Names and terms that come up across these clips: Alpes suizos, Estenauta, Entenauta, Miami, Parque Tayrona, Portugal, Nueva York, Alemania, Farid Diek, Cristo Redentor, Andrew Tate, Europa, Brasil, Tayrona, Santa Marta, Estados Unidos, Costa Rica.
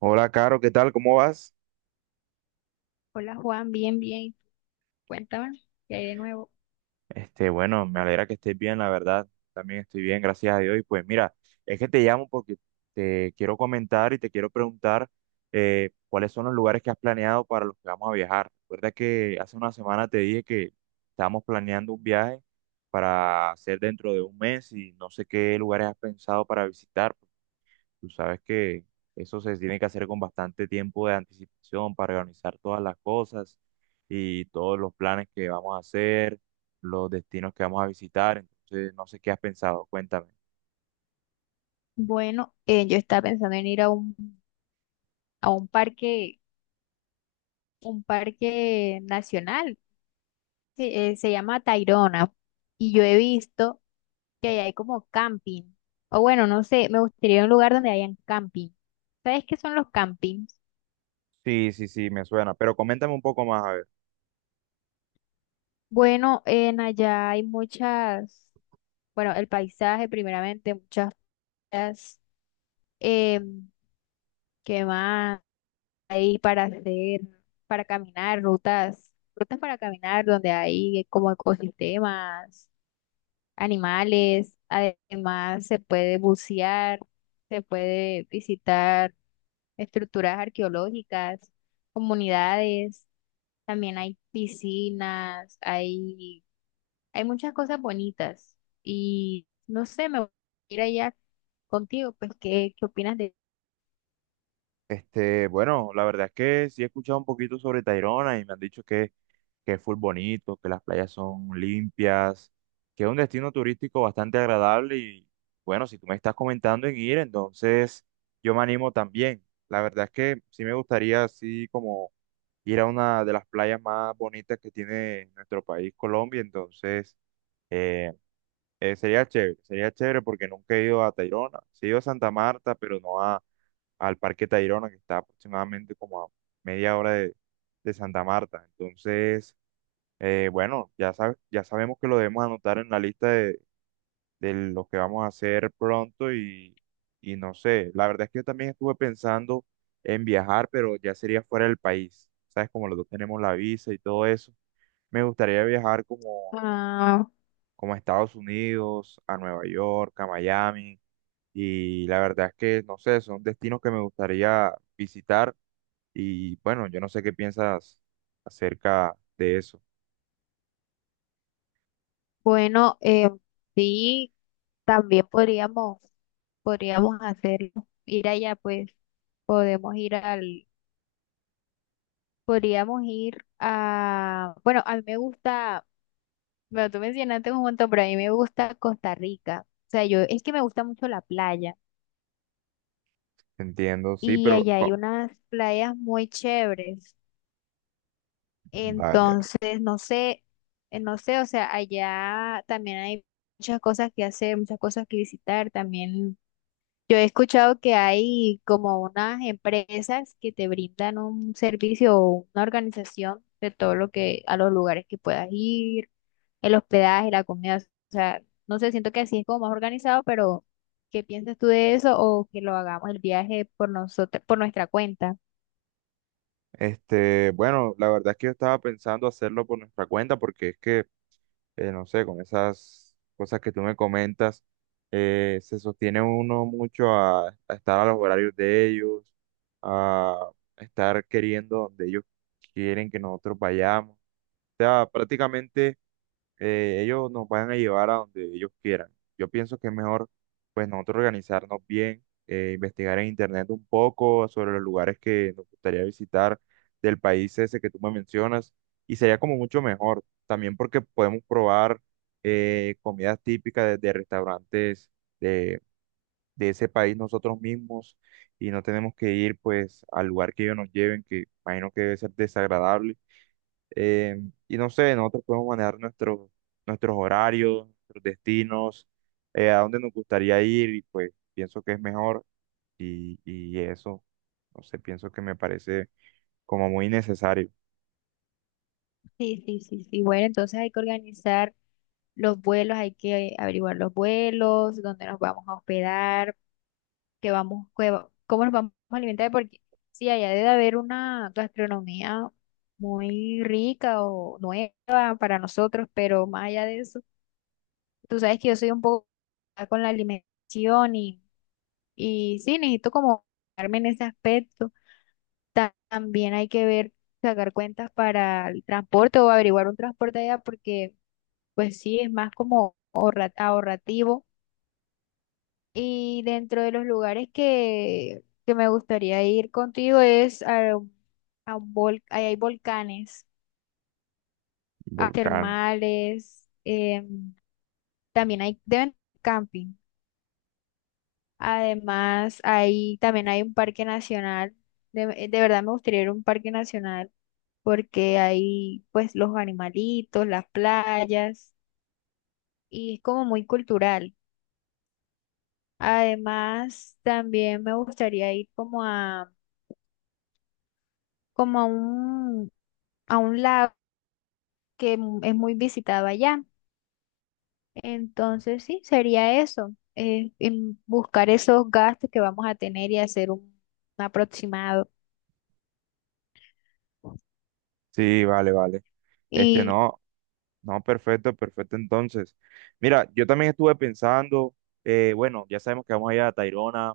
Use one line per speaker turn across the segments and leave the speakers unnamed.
Hola, Caro, ¿qué tal? ¿Cómo vas?
Hola Juan, bien, bien. Cuéntame, ¿qué hay de nuevo?
Bueno, me alegra que estés bien, la verdad. También estoy bien, gracias a Dios. Y pues mira, es que te llamo porque te quiero comentar y te quiero preguntar cuáles son los lugares que has planeado para los que vamos a viajar. Recuerda que hace una semana te dije que estábamos planeando un viaje para hacer dentro de un mes y no sé qué lugares has pensado para visitar. Tú sabes que eso se tiene que hacer con bastante tiempo de anticipación para organizar todas las cosas y todos los planes que vamos a hacer, los destinos que vamos a visitar. Entonces, no sé qué has pensado, cuéntame.
Bueno, yo estaba pensando en ir a a un parque nacional, se llama Tayrona, y yo he visto que ahí hay como camping, o bueno, no sé, me gustaría ir a un lugar donde hayan camping. ¿Sabes qué son los campings?
Sí, sí, sí, me suena, pero coméntame un poco más, a ver.
Bueno, en allá hay muchas, bueno, el paisaje primeramente, muchas playas, em, ¿qué más? Ahí para hacer, para caminar, rutas para caminar donde hay como ecosistemas, animales, además se puede bucear, se puede visitar estructuras arqueológicas, comunidades, también hay piscinas, hay muchas cosas bonitas y no sé, me gustaría ir allá contigo, pues, ¿qué opinas de...
Bueno, la verdad es que sí he escuchado un poquito sobre Tayrona y me han dicho que es full bonito, que las playas son limpias, que es un destino turístico bastante agradable y bueno, si tú me estás comentando en ir, entonces yo me animo también. La verdad es que sí me gustaría así como ir a una de las playas más bonitas que tiene nuestro país, Colombia. Entonces eh, sería chévere porque nunca he ido a Tayrona, sí he ido a Santa Marta, pero no a, al Parque Tayrona, que está aproximadamente como a media hora de Santa Marta, entonces... bueno, ya sabes, ya sabemos que lo debemos anotar en la lista de lo que vamos a hacer pronto y no sé, la verdad es que yo también estuve pensando en viajar, pero ya sería fuera del país. Sabes, como los dos tenemos la visa y todo eso, me gustaría viajar
Ah,
como a Estados Unidos, a Nueva York, a Miami, y la verdad es que, no sé, son destinos que me gustaría visitar, y bueno, yo no sé qué piensas acerca de eso.
bueno, sí, también podríamos hacerlo, ir allá, pues podemos ir podríamos ir a, bueno, a mí me gusta, bueno, tú mencionaste un montón, pero a mí me gusta Costa Rica. O sea, yo, es que me gusta mucho la playa
Entiendo, sí,
y
pero...
allá hay unas playas muy chéveres.
Vale,
Entonces, no sé, no sé, o sea, allá también hay muchas cosas que hacer, muchas cosas que visitar, también. Yo he escuchado que hay como unas empresas que te brindan un servicio o una organización de todo lo que a los lugares que puedas ir, el hospedaje, la comida. O sea, no sé, siento que así es como más organizado, pero ¿qué piensas tú de eso o que lo hagamos el viaje por nosotros, por nuestra cuenta?
Este, bueno, la verdad es que yo estaba pensando hacerlo por nuestra cuenta porque es que, no sé, con esas cosas que tú me comentas, se sostiene uno mucho a estar a los horarios de ellos, a estar queriendo donde ellos quieren que nosotros vayamos. O sea, prácticamente ellos nos van a llevar a donde ellos quieran. Yo pienso que es mejor, pues, nosotros organizarnos bien, investigar en internet un poco sobre los lugares que nos gustaría visitar del país ese que tú me mencionas, y sería como mucho mejor, también porque podemos probar comidas típicas de restaurantes de, de ese país nosotros mismos, y no tenemos que ir, pues, al lugar que ellos nos lleven, que imagino que debe ser desagradable eh, y no sé, nosotros podemos manejar nuestros nuestros horarios, nuestros destinos, a dónde nos gustaría ir y pues pienso que es mejor y eso, no sé, pienso que me parece como muy necesario.
Sí, sí, sí, sí. Bueno, entonces hay que organizar los vuelos, hay que averiguar los vuelos, dónde nos vamos a hospedar que vamos, que va- cómo nos vamos a alimentar, porque sí, allá debe haber una gastronomía muy rica o nueva para nosotros, pero más allá de eso, tú sabes que yo soy un poco complicada con la alimentación y sí, necesito como darme en ese aspecto. Ta- También hay que ver, sacar cuentas para el transporte o averiguar un transporte allá, porque pues sí, es más como ahorra- ahorrativo. Y dentro de los lugares que me gustaría ir contigo es a un vol- ahí hay volcanes, a
Volcán.
termales, también hay deben camping. Además, ahí también hay un parque nacional. De verdad me gustaría ir a un parque nacional porque hay pues los animalitos, las playas y es como muy cultural. Además, también me gustaría ir como a como a un lago que mu- es muy visitado allá. Entonces, sí, sería eso, en buscar esos gastos que vamos a tener y hacer un aproximado.
Sí, vale, vale.
Y,
No, no, perfecto, perfecto entonces. Mira, yo también estuve pensando, bueno, ya sabemos que vamos a ir a Tayrona,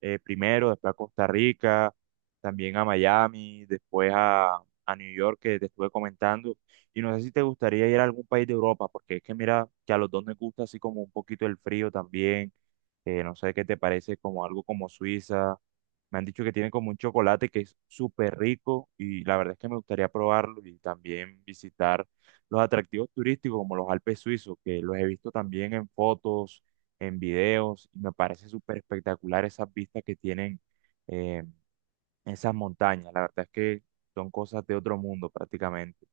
primero, después a Costa Rica, también a Miami, después a New York, que te estuve comentando. Y no sé si te gustaría ir a algún país de Europa, porque es que mira que a los dos nos gusta así como un poquito el frío también. No sé qué te parece, como algo como Suiza. Me han dicho que tiene como un chocolate que es súper rico y la verdad es que me gustaría probarlo y también visitar los atractivos turísticos como los Alpes suizos, que los he visto también en fotos, en videos, y me parece súper espectacular esas vistas que tienen eh, esas montañas. La verdad es que son cosas de otro mundo prácticamente.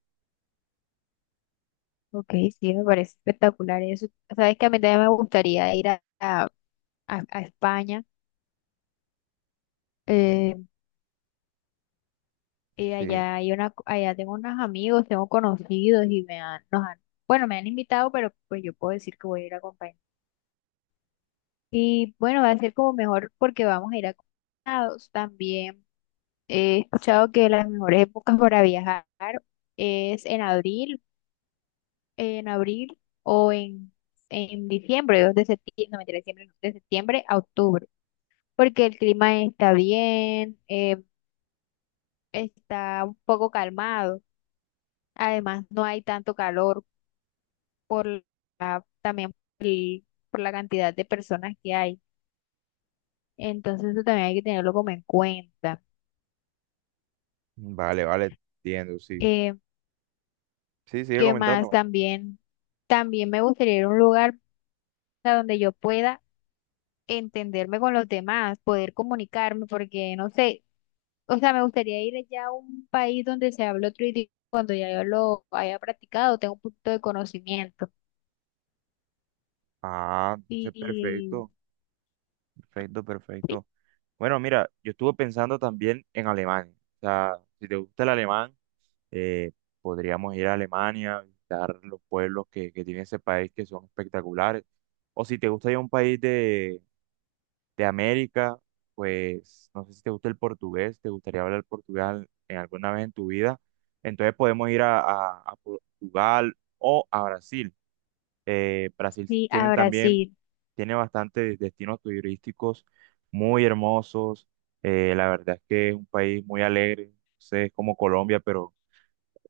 ok, sí, me parece espectacular eso. Sabes que a mí también me gustaría ir a España. eh, y
Sí,
allá hay una, co- allá tengo unos amigos, tengo conocidos y nos han, bueno, me han invitado, pero pues yo puedo decir que voy a ir acompañada. Y bueno, va a ser como mejor porque vamos a ir acompañados también. He escuchado que las mejores épocas para viajar es en abril, en abril o en diciembre, 2 de septiembre, no, mentira, diciembre no, de septiembre a octubre, porque el clima está bien, está un poco calmado, además no hay tanto calor por también por, el- por la cantidad de personas que hay, entonces eso también hay que tenerlo como en cuenta.
vale, vale, entiendo, sí.
Eh,
Sí, sigue
¿Qué más?
comentando.
También me gustaría ir a un lugar a donde yo pueda entenderme con los demás, poder comunicarme, porque no sé, o sea, me gustaría ir allá a un país donde se hable otro idioma cuando ya yo lo haya practicado, tengo un punto de conocimiento.
Ah, entonces
Y
perfecto, perfecto,
sí,
perfecto. Bueno, mira, yo estuve pensando también en Alemania. O sea, si te gusta el alemán, eh, podríamos ir a Alemania, visitar los pueblos que tiene ese país, que son espectaculares. O si te gusta ir a un país de América, pues no sé si te gusta el portugués, te gustaría hablar portugal en alguna vez en tu vida, entonces podemos ir a, a Portugal o a Brasil. Brasil
sí, a
tiene también,
Brasil,
tiene bastantes destinos turísticos muy hermosos. La verdad es que es un país muy alegre, no sé, es como Colombia, pero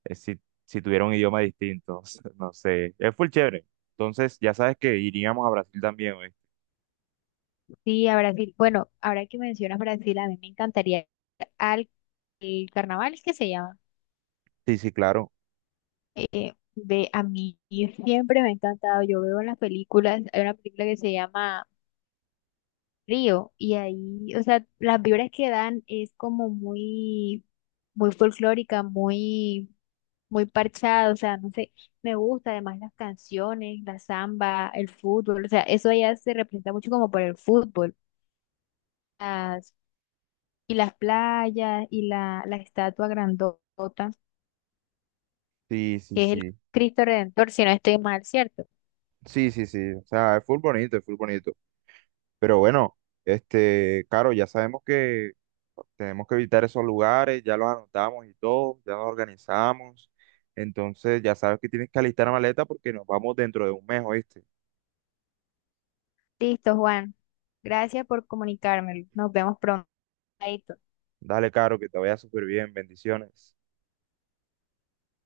si tuviera un idioma distinto, no sé, es full chévere. Entonces, ya sabes que iríamos a Brasil también, ¿oíste?
sí, a Brasil. Bueno, ahora que mencionas Brasil, a mí me encantaría ir al el carnaval, ¿es que se llama?
Sí, sí, claro.
Ve, a mí siempre me ha encantado, yo veo en las películas, hay una película que se llama Río y ahí, o sea, las vibras que dan es como muy, muy folclórica, muy, muy parchada, o sea, no sé, me gusta además las canciones, la samba, el fútbol, o sea, eso allá se representa mucho como por el fútbol, las, y las playas y la estatua grandota,
Sí, sí,
que es el
sí.
Cristo Redentor, si no estoy mal, ¿cierto?
Sí, sí, sí. O sea, es full bonito, es full bonito. Pero bueno, claro, ya sabemos que tenemos que evitar esos lugares, ya los anotamos y todo, ya nos organizamos. Entonces, ya sabes que tienes que alistar la maleta porque nos vamos dentro de un mes, ¿oíste?
Listo, Juan, gracias por comunicármelo, nos vemos pronto.
Dale, Caro, que te vaya súper bien. Bendiciones.